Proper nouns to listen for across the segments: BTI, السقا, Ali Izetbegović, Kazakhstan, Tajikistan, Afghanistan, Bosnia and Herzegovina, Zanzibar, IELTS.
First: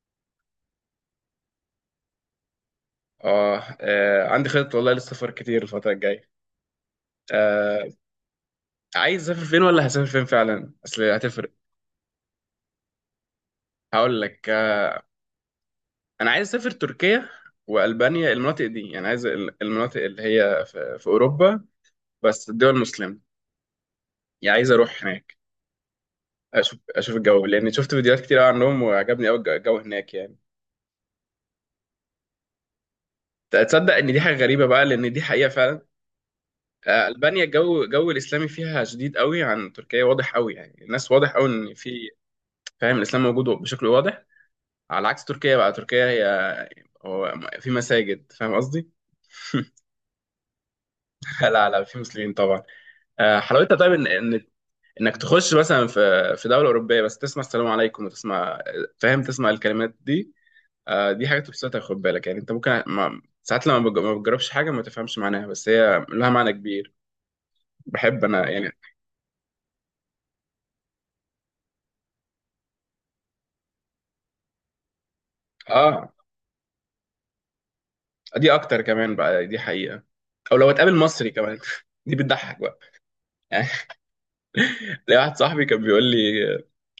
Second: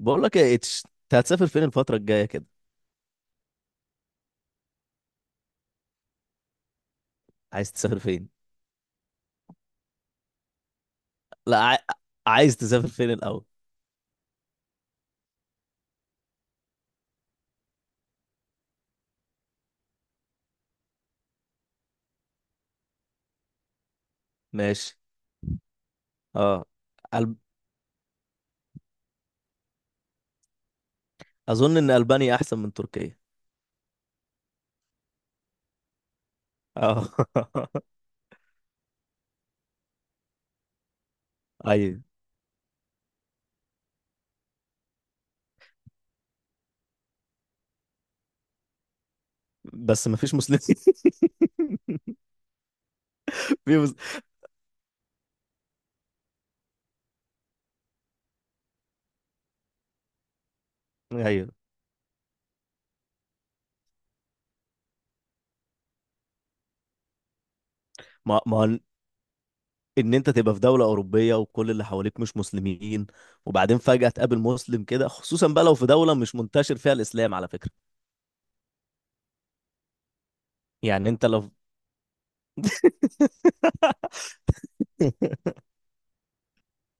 بقول لك يا اتش، انت هتسافر فين الفترة الجاية كده؟ آه، آه، عندي خطط والله للسفر كتير الفترة الجاية. عايز آه، تسافر فين؟ عايز أسافر فين ولا هسافر فين فعلا؟ أصل هتفرق. لا، عايز تسافر فين الأول؟ هقول لك. آه، أنا عايز أسافر تركيا وألبانيا، المناطق دي، يعني عايز المناطق اللي هي في أوروبا، بس الدول المسلمة، يعني عايز ماشي. أروح هناك اه. أشوف أشوف ألب... الجو، لأن شفت فيديوهات كتير أوي عنهم وعجبني أوي الجو هناك يعني. أظن إن ألبانيا أحسن من تركيا. تصدق إن دي حاجة غريبة بقى، لأن دي حقيقة فعلا. اه. آه، ألبانيا الجو الجو الإسلامي فيها شديد أوي عن تركيا، واضح أوي، يعني الناس واضح أوي إن في. أيوة. فاهم؟ الإسلام موجود بشكل واضح، على عكس تركيا. بقى تركيا هي، هو، في مساجد، فاهم قصدي؟ بس مفيش مسلمين. لا لا، في مسلمين طبعا. آه، حلاوتها في طيب مس... ان انك تخش مثلا في، في دوله اوروبيه، بس تسمع السلام عليكم وتسمع، فاهم، تسمع الكلمات دي. آه، دي حاجه أيوة. تبسطك. خد بالك يعني، انت ممكن ما ساعات لما ما بتجربش حاجه ما تفهمش معناها، بس هي لها معنى كبير. بحب ما انا ما هو، يعني. إن أنت تبقى في دولة أوروبية وكل اللي حواليك مش مسلمين، وبعدين فجأة تقابل مسلم كده، خصوصا بقى لو في اه، دولة مش منتشر فيها الإسلام على فكرة. دي اكتر كمان بقى، دي حقيقه. او لو هتقابل يعني أنت مصري لو. كمان دي بتضحك بقى. ليا واحد صاحبي كان بيقول لي،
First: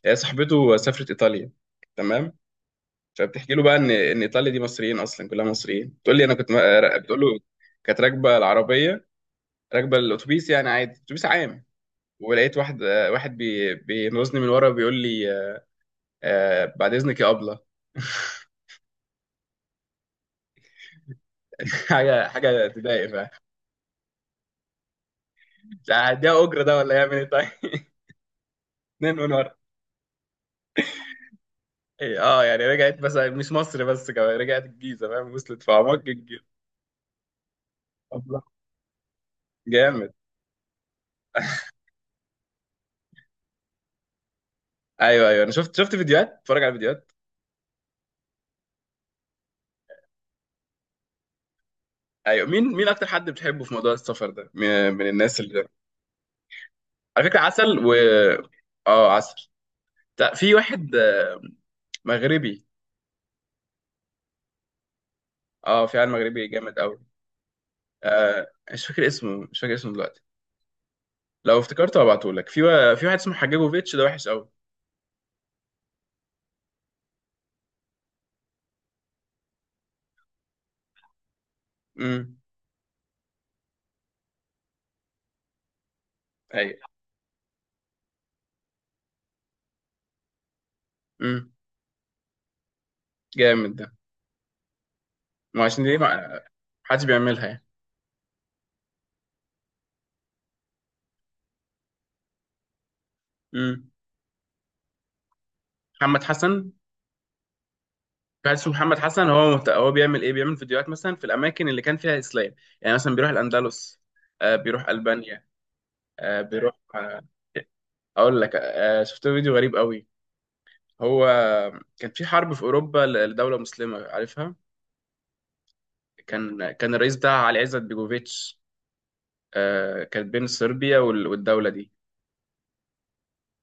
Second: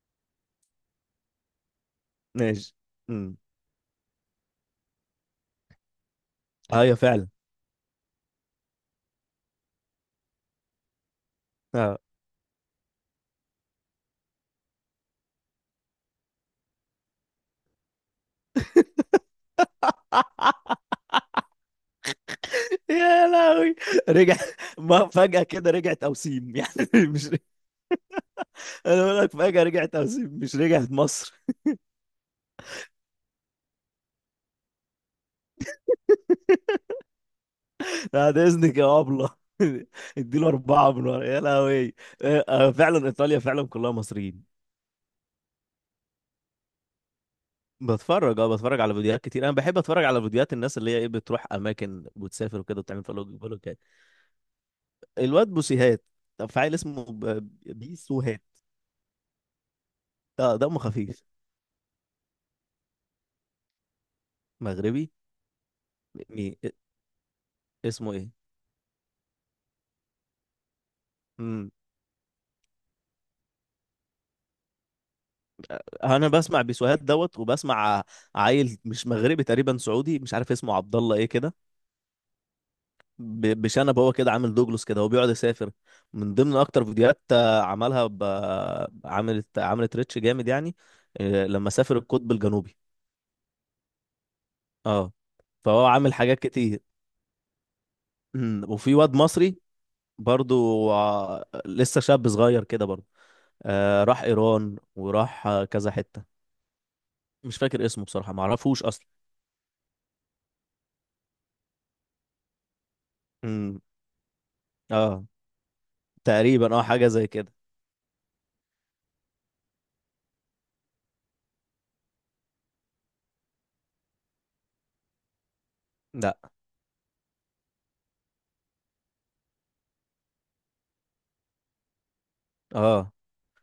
هي صاحبته سافرت ايطاليا، تمام، ماشي. امم. فبتحكي له بقى ان ايطاليا دي مصريين، اصلا كلها مصريين. بتقول لي انا كنت أيوة بتقول فعلا. له، كانت راكبه العربيه، راكبه الاتوبيس يعني، عادي اتوبيس عام. اه. ولقيت واحد، آه، واحد بينوزني من ورا بيقول لي، آه، بعد اذنك يا ابله. حاجه تضايق، يا فاهم؟ لهوي. رجع ما فجأة كده مش رجعت هديها أوسيم اجره؟ ده يعني ولا يعمل ايه مش. طيب؟ أنا اتنين بقول من لك، ورا. فجأة رجعت أوسيم مش رجعت مصر. إيه، اه، يعني رجعت، بس مش مصر بس، كمان رجعت الجيزه، فاهم؟ وصلت في اعماق الجيزه. بعد أبلة. إذنك يا أبلة. جامد. اديله أربعة من ورا. يا لهوي. فعلا إيطاليا فعلا كلها مصريين. ايوه ايوه، انا شفت شفت فيديوهات، اتفرج على فيديوهات. بتفرج على فيديوهات كتير، انا بحب اتفرج على فيديوهات الناس اللي هي ايه، بتروح اماكن ايوه، وتسافر مين وكده مين وتعمل اكتر حد بتحبه في فلوجات. موضوع السفر ده، من الناس الواد اللي، بوسيهات. طب في عيل اسمه على فكره عسل و، بيسوهات. اه عسل. لا، في اه، دمه واحد، خفيف. آه، مغربي. مغربي. اه فعلا مغربي مي جامد قوي. اسمه ايه؟ آه، مش فاكر اسمه، مش فاكر اسمه دلوقتي. لو افتكرته هبعته لك. في في واحد اسمه حجاجوفيتش، ده وحش قوي. انا بسمع بيسوهات دوت وبسمع عيل مش مغربي تقريبا سعودي، مش عارف اسمه عبد الله ايه كده. امم. بشنب، هو كده عامل دوجلوس كده، هو بيقعد يسافر. من ضمن ايوه. اكتر فيديوهات عملها. عملت ريتش جامد يعني. امم. لما سافر القطب الجنوبي. جامد ده. اه. ما عشان فهو دي، عامل حاجات ما كتير. حدش بيعملها يعني. وفي واد مصري برضو، لسه شاب صغير كده برضو. امم. راح ايران وراح كذا حتة. محمد حسن. مش فاكر اسمه بصراحة، كارلوس معرفوش محمد اصلا. حسن، هو مهت، هو بيعمل ايه؟ بيعمل فيديوهات مثلا في الاماكن اللي كان فيها اسلام. يعني مثلا بيروح أمم، الاندلس، آه بيروح اه، البانيا، آه بيروح. تقريبا حاجة آه، زي كده. اقول لك، آه، شفت فيديو غريب قوي. هو كان في حرب في اوروبا لدوله مسلمه، عارفها؟ لا. كان الرئيس بتاعها علي عزت بيجوفيتش. آه، كانت بين صربيا وال، والدوله دي. اه،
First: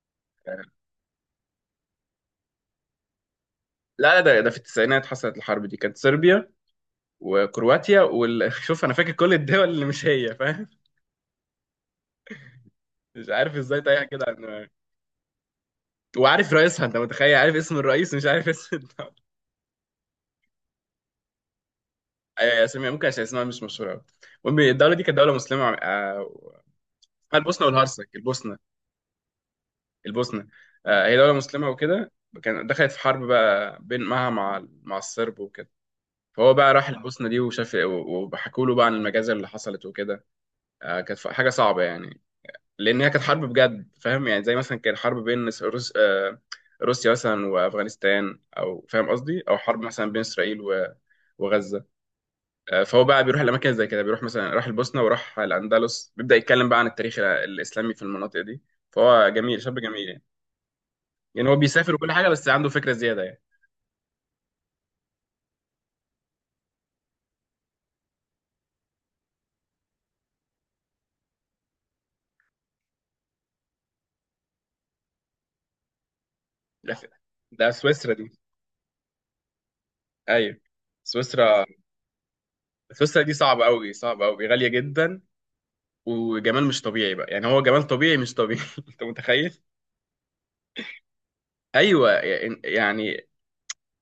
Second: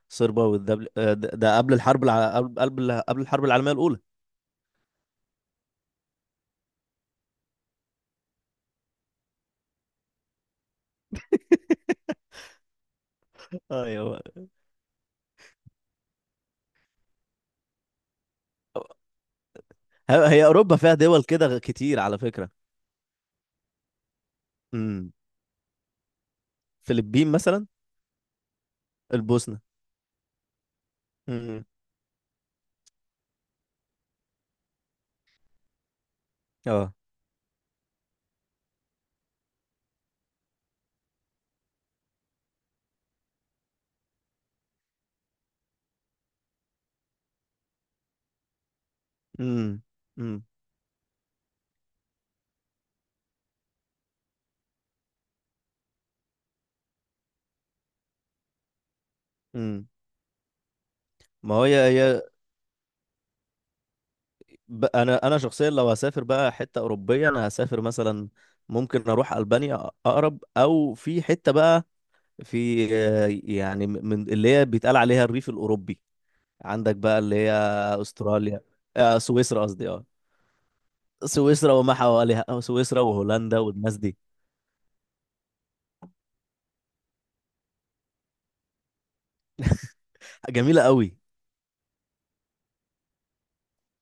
صربا آه، والدبل، ده قبل الحرب العالمية الأولى. لا، ده ده في التسعينات حصلت الحرب دي، كانت صربيا وكرواتيا وال شوف انا فاكر كل الدول اللي مش هي، فاهم؟ مش عارف ازاي تايهه ايوه. كده. وعارف رئيسها، انت متخيل؟ عارف اسم الرئيس ومش عارف اسم الدولة. هي أوروبا فيها دول كده كتير على فكرة. آه، اسمها ممكن عشان اسمها مش مشهورة قوي. المهم الدولة دي امم. كانت دولة مسلمة، آه، فلبين اسمها مثلا. البوسنة والهرسك. البوسنة. البوسنة. البوسنة، آه، هي دولة امم. مسلمة وكده. كان دخلت في حرب بقى، بين معها مع الصرب وكده. فهو بقى راح اه. البوسنة دي وشاف، وحكوا له بقى عن المجازر اللي حصلت وكده. آه، كانت حاجة صعبة يعني، لأن هي كانت حرب بجد، فاهم؟ يعني زي مثلا كانت حرب بين روس، آه، روسيا مثلا وأفغانستان، أو فاهم قصدي، أو امم. حرب مثلا بين امم. إسرائيل و، وغزة. آه، فهو بقى بيروح الاماكن زي كده، بيروح مثلا راح البوسنه وراح الاندلس، بيبدا يتكلم بقى عن التاريخ الاسلامي في المناطق دي. فهو جميل، شاب امم. جميل يعني. يعني هو ما هو هي بيسافر وكل هي حاجه، بس عنده فكره زياده يعني. انا شخصيا لو هسافر بقى حتة أوروبية، انا هسافر مثلا، ممكن اروح ألبانيا، اقرب، او في حتة بقى في يعني من اللي هي بيتقال عليها الريف الأوروبي. ده عندك بقى اللي هي ده سويسرا دي. استراليا، سويسرا قصدي. اه ايوه، سويسرا. سويسرا وما حواليها، أو سويسرا سويسرا دي وهولندا صعبه قوي، والناس دي. صعبه قوي، غاليه جدا، وجمال مش طبيعي بقى، يعني هو جمال طبيعي مش طبيعي انت متخيل؟ جميلة قوي. ايوه، يعني،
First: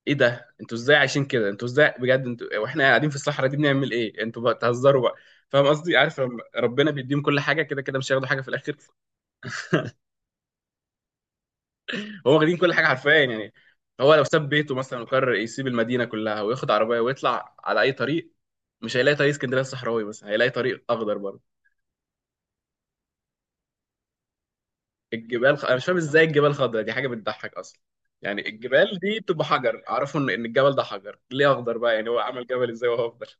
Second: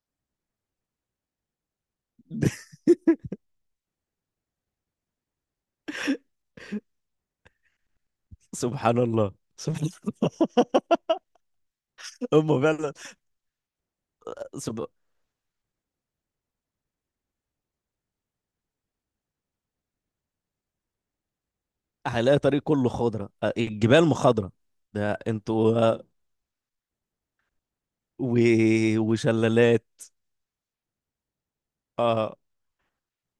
ايه ده انتوا ازاي عايشين كده؟ انتوا ازاي بجد؟ انتوا، واحنا قاعدين في الصحراء دي بنعمل ايه، انتوا بقى تهزروا بقى. فاهم قصدي؟ عارف لما ربنا بيديهم كل حاجه، كده كده مش هياخدوا حاجه في الاخر. سبحان الله. سبحان الله. هو واخدين هم كل حاجه فعلا. حرفيا يعني. هو لو ساب بيته سب... مثلا وقرر يسيب المدينه كلها وياخد عربيه ويطلع على اي طريق، مش هيلاقي طريق اسكندريه الصحراوي، بس هيلاقي طريق اخضر برضه. هلاقي طريق كله خضرة، الجبال مخضرة. ده الجبال خ، انا انتوا. مش فاهم ازاي الجبال خضراء، دي حاجه بتضحك اصلا. و... يعني الجبال دي بتبقى حجر، وشلالات. اعرفه إن الجبل ده حجر، ليه اخضر بقى؟ يعني هو اه. عمل جبل ازاي وهو اخضر؟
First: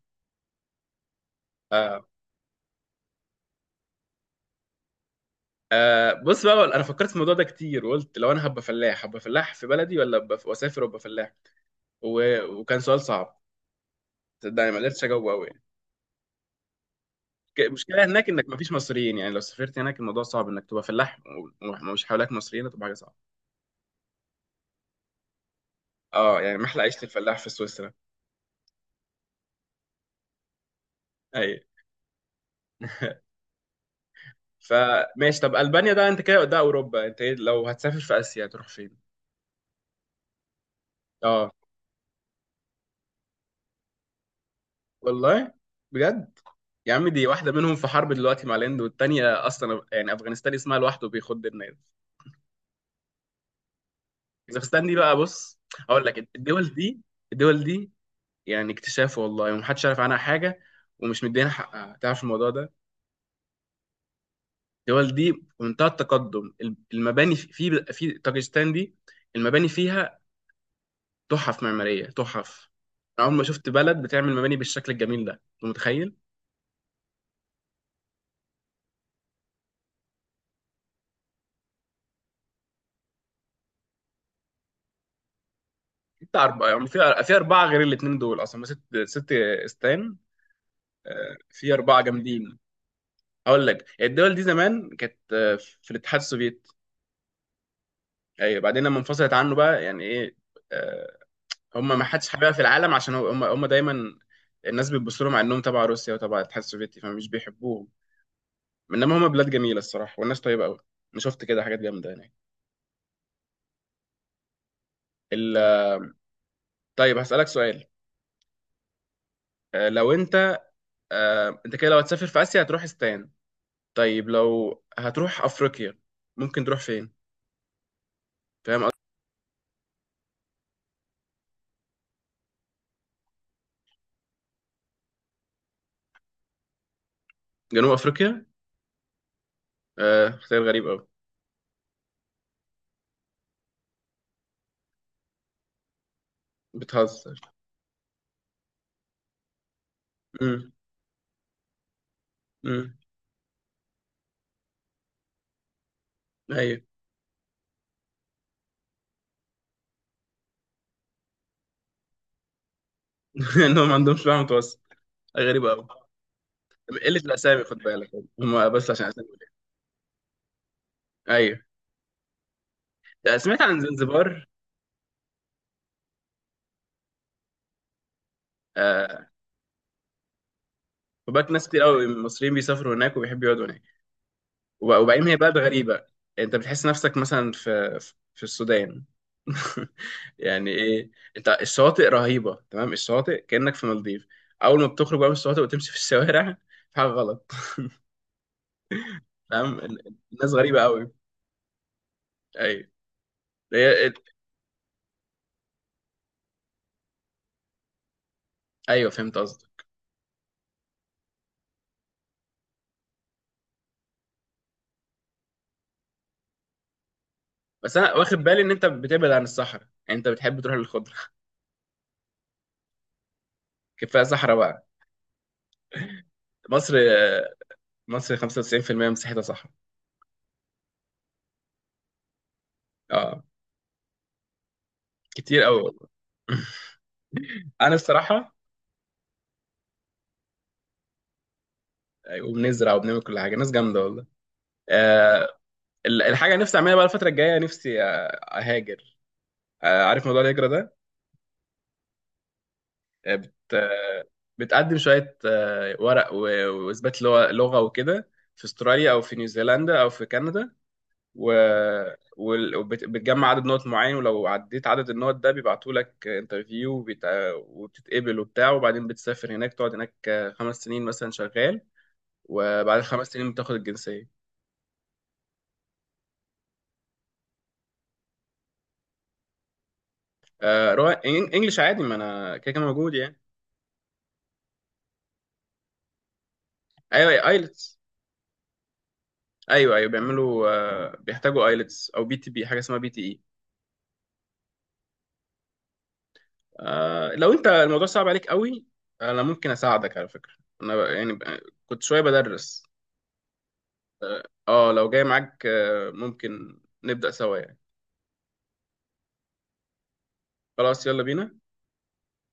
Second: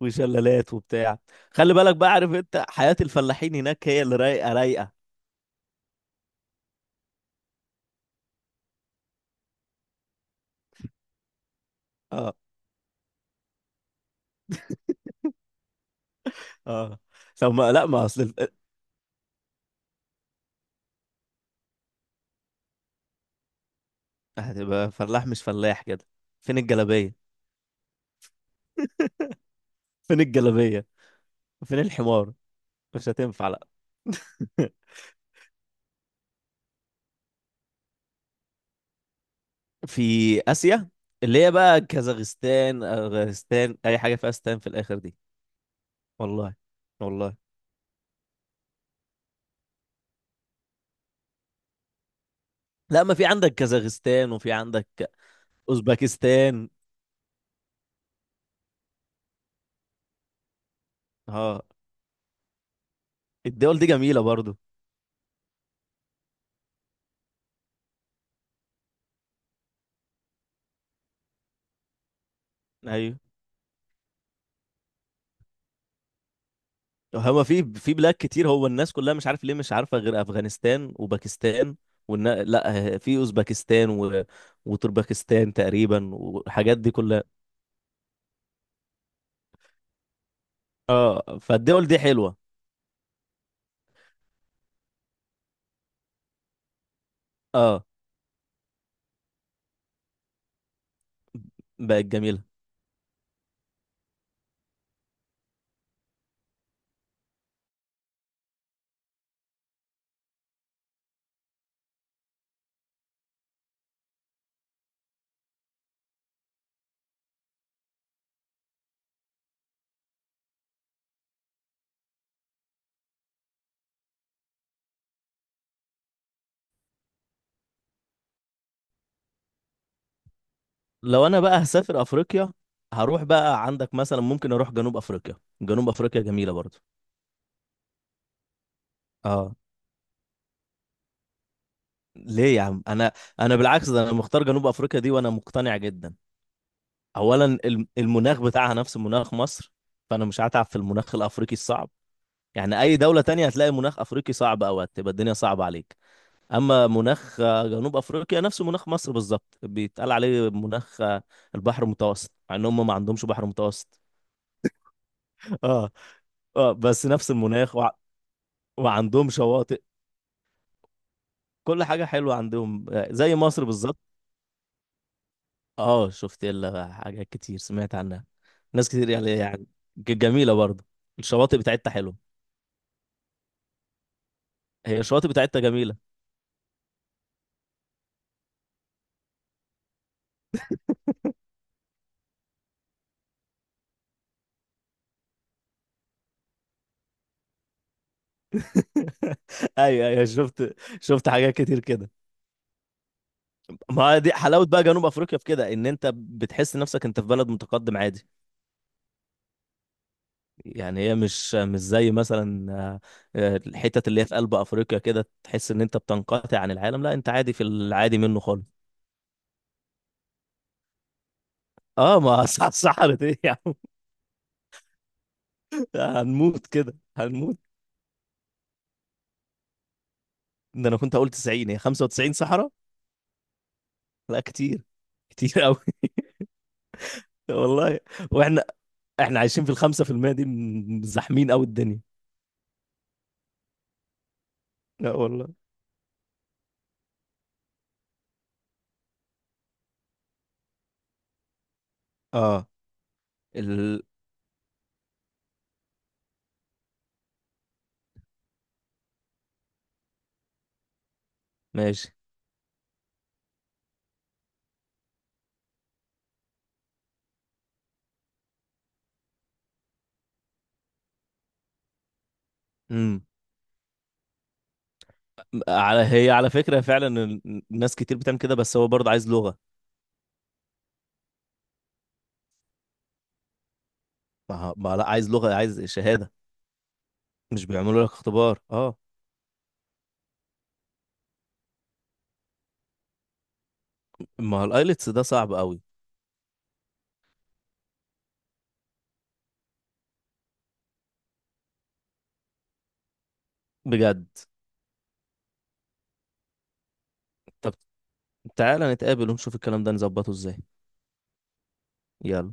وشلالات وبتاع. خلي بالك آه. بقى، عارف انت حياة الفلاحين هناك هي اللي رايقة رايقة. آه، بص بقى، انا فكرت في الموضوع ده كتير، وقلت لو انا هبقى فلاح، هبقى فلاح في بلدي ولا ابقى واسافر وابقى فلاح؟ اه. و، وكان سؤال صعب، صدقني ما قدرتش اجاوبه قوي يعني. اه. لو ما لا المشكله ما اصل هناك انك ما فيش مصريين، يعني لو سافرت هناك الموضوع صعب انك تبقى فلاح، ومش حواليك مصريين، هتبقى حاجه صعبه. هتبقى فلاح، مش فلاح كده. اه يعني فين محلى عيشه الجلابية؟ الفلاح في سويسرا. فين الجلابيه؟ اي فين الحمار؟ مش هتنفع لا. فماشي، طب البانيا ده انت كده، ده اوروبا، انت ايه لو هتسافر في اسيا تروح فين؟ في اسيا، اللي هي اه. بقى كازاخستان، افغانستان، اي حاجه فيها استان في الاخر دي. والله، بجد؟ والله. يا عم، دي والله. واحده منهم في حرب دلوقتي مع الهند، والتانيه اصلا يعني افغانستان اسمها لوحده بيخد الناس. لا، ما في عندك كازاخستان وفي كازاخستان عندك دي بقى، بص، هقول لك، اوزبكستان. الدول دي، الدول دي. يعني اكتشاف والله، ومحدش عارف عنها حاجه، ومش مدينا اه، حقها تعرف الموضوع ده. الدول دي جميله برضو. الدول دي في منتهى التقدم، المباني في في طاجستان دي، المباني فيها تحف معماريه، تحف. ايوه. انا عمري ما شفت بلد بتعمل مباني بالشكل الجميل ده، انت متخيل؟ هما في بلاد كتير، هو الناس كلها مش عارف ليه مش عارفه غير افغانستان وباكستان. لا، في اوزبكستان وتربكستان تقريبا، انت اربعه، والحاجات يعني دي في كلها. اربعه غير الاثنين دول، اصلا هما ست، ست استان. آه، اه، في فالدول دي اربعه حلوه. جامدين. هقول لك، الدول دي زمان كانت، آه، في الاتحاد السوفيتي. اه، ايوه، بعدين لما انفصلت عنه بقى، يعني ايه، آه، هم ما بقت حدش جميله. حاببها في العالم، عشان هم دايما الناس بتبص لهم على انهم تبع روسيا وتبع الاتحاد السوفيتي، فمش بيحبوهم. انما هم بلاد جميله الصراحه، والناس طيبه قوي. انا شفت كده حاجات جامده هناك. ال، طيب هسالك سؤال. آه لو انت، آه انت كده لو هتسافر في اسيا هتروح استان، طيب لو هتروح افريقيا، ممكن تروح فين؟ فاهم قصدي؟ لو انا بقى هسافر افريقيا، هروح بقى عندك مثلا، ممكن اروح جنوب افريقيا. جنوب افريقيا جميلة برضو. جنوب افريقيا؟ اه، آه، اختيار غريب قوي. ليه يا عم؟ انا، انا بالعكس، ده انا مختار جنوب افريقيا دي وانا مقتنع جدا. بتهزر. اولا المناخ بتاعها نفس مناخ مصر، فانا مش هتعب امم. في المناخ الافريقي الصعب. يعني امم. اي دولة تانية هتلاقي مناخ افريقي صعب، او هتبقى الدنيا صعبة عليك. ايوه. اما مناخ جنوب افريقيا نفس مناخ مصر بالظبط، بيتقال عليه مناخ البحر المتوسط، مع ان هم ما عندهمش بحر انهم ما متوسط. عندهمش بقى متوسط، غريبه قوي. اه. اه، بس قلة نفس الأسامي المناخ. خد بالك، هم بس عشان أسامي وعندهم قليلة. شواطئ. أيوه. كل حاجة حلوة عندهم. زي آه، سمعت مصر عن بالظبط. زنزبار. اه، شفت لها حاجات كتير، سمعت عنها ناس كتير آه، يعني جميلة برضه. خد بالك، الشواطئ ناس كتير بتاعتها قوي من حلوة. المصريين بيسافروا هناك وبيحبوا يقعدوا هناك، هي وبعدين الشواطئ هي بلد بتاعتها جميلة. غريبة. أنت بتحس نفسك مثلا في في السودان. يعني إيه؟ أنت الشواطئ رهيبة، تمام، الشواطئ كأنك في مالديف، أول ما بتخرج بقى من الشواطئ وتمشي في الشوارع، في حاجة غلط. تمام، ايوه، ايوه، الناس شفت غريبة قوي. شفت حاجات كتير كده. أيوه. هي ال. ما دي حلاوة بقى جنوب افريقيا في كده، ان انت بتحس نفسك انت في بلد متقدم عادي. أيوه فهمت قصدك. يعني هي مش زي مثلا الحتت اللي هي في قلب افريقيا كده، تحس ان انت بتنقطع عن العالم. لا، انت عادي في بس أنا العادي واخد منه بالي خالص. إن أنت بتبعد عن الصحراء، يعني أنت بتحب تروح للخضرة اه، ما صحرت ايه يا عم؟ كفاية صحراء بقى. هنموت مصر كده هنموت. مصر 95% مساحتها صحراء. ده انا كنت هقول 90، هي 95 صحراء. اه، لا، كتير. كتير كتير قوي. قوي والله. انا والله. الصراحه. واحنا احنا عايشين في 5% دي، زاحمين قوي الدنيا. وبنزرع وبنعمل كل حاجه، ناس جامده والله. لا آه. والله. الحاجه اللي نفسي اعملها بقى الفتره الجايه، نفسي آه، اهاجر. آه، عارف موضوع الهجره ده؟ اه، آه، بت، ال... بتقدم شويه آه، ورق، واثبات لغه، لغة وكده، في استراليا او في نيوزيلندا او في كندا، و، ماشي. بتجمع عدد نقط معين، ولو عديت عدد النقط ده بيبعتوا لك انترفيو، وبيت، وبتتقبل وبتاع، وبعدين بتسافر هناك تقعد هناك 5 سنين مثلا شغال، وبعد امم. ال 5 سنين بتاخد الجنسية. على فكرة فعلا الناس كتير بتعمل كده، بس هو برضه عايز لغة. آه، رو، إن، انجلش عادي، ما انا كده كده موجود يعني. ما ما لا، عايز لغة، عايز شهادة. ايوه، مش ايلتس. بيعملوا لك اختبار؟ اه. ايوه ايوه بيعملوا، آه بيحتاجوا ايلتس او بي تي، بي حاجة اسمها بي تي اي. ما هو الايلتس ده صعب قوي. آه، لو انت الموضوع صعب عليك قوي، انا ممكن اساعدك على فكرة، انا ب، يعني ب، كنت شوية بدرس. بجد. اه، لو جاي معاك آه، ممكن نبدأ سوا طب يعني. تعالى نتقابل ونشوف الكلام ده نظبطه ازاي. خلاص، يلا بينا. يلا.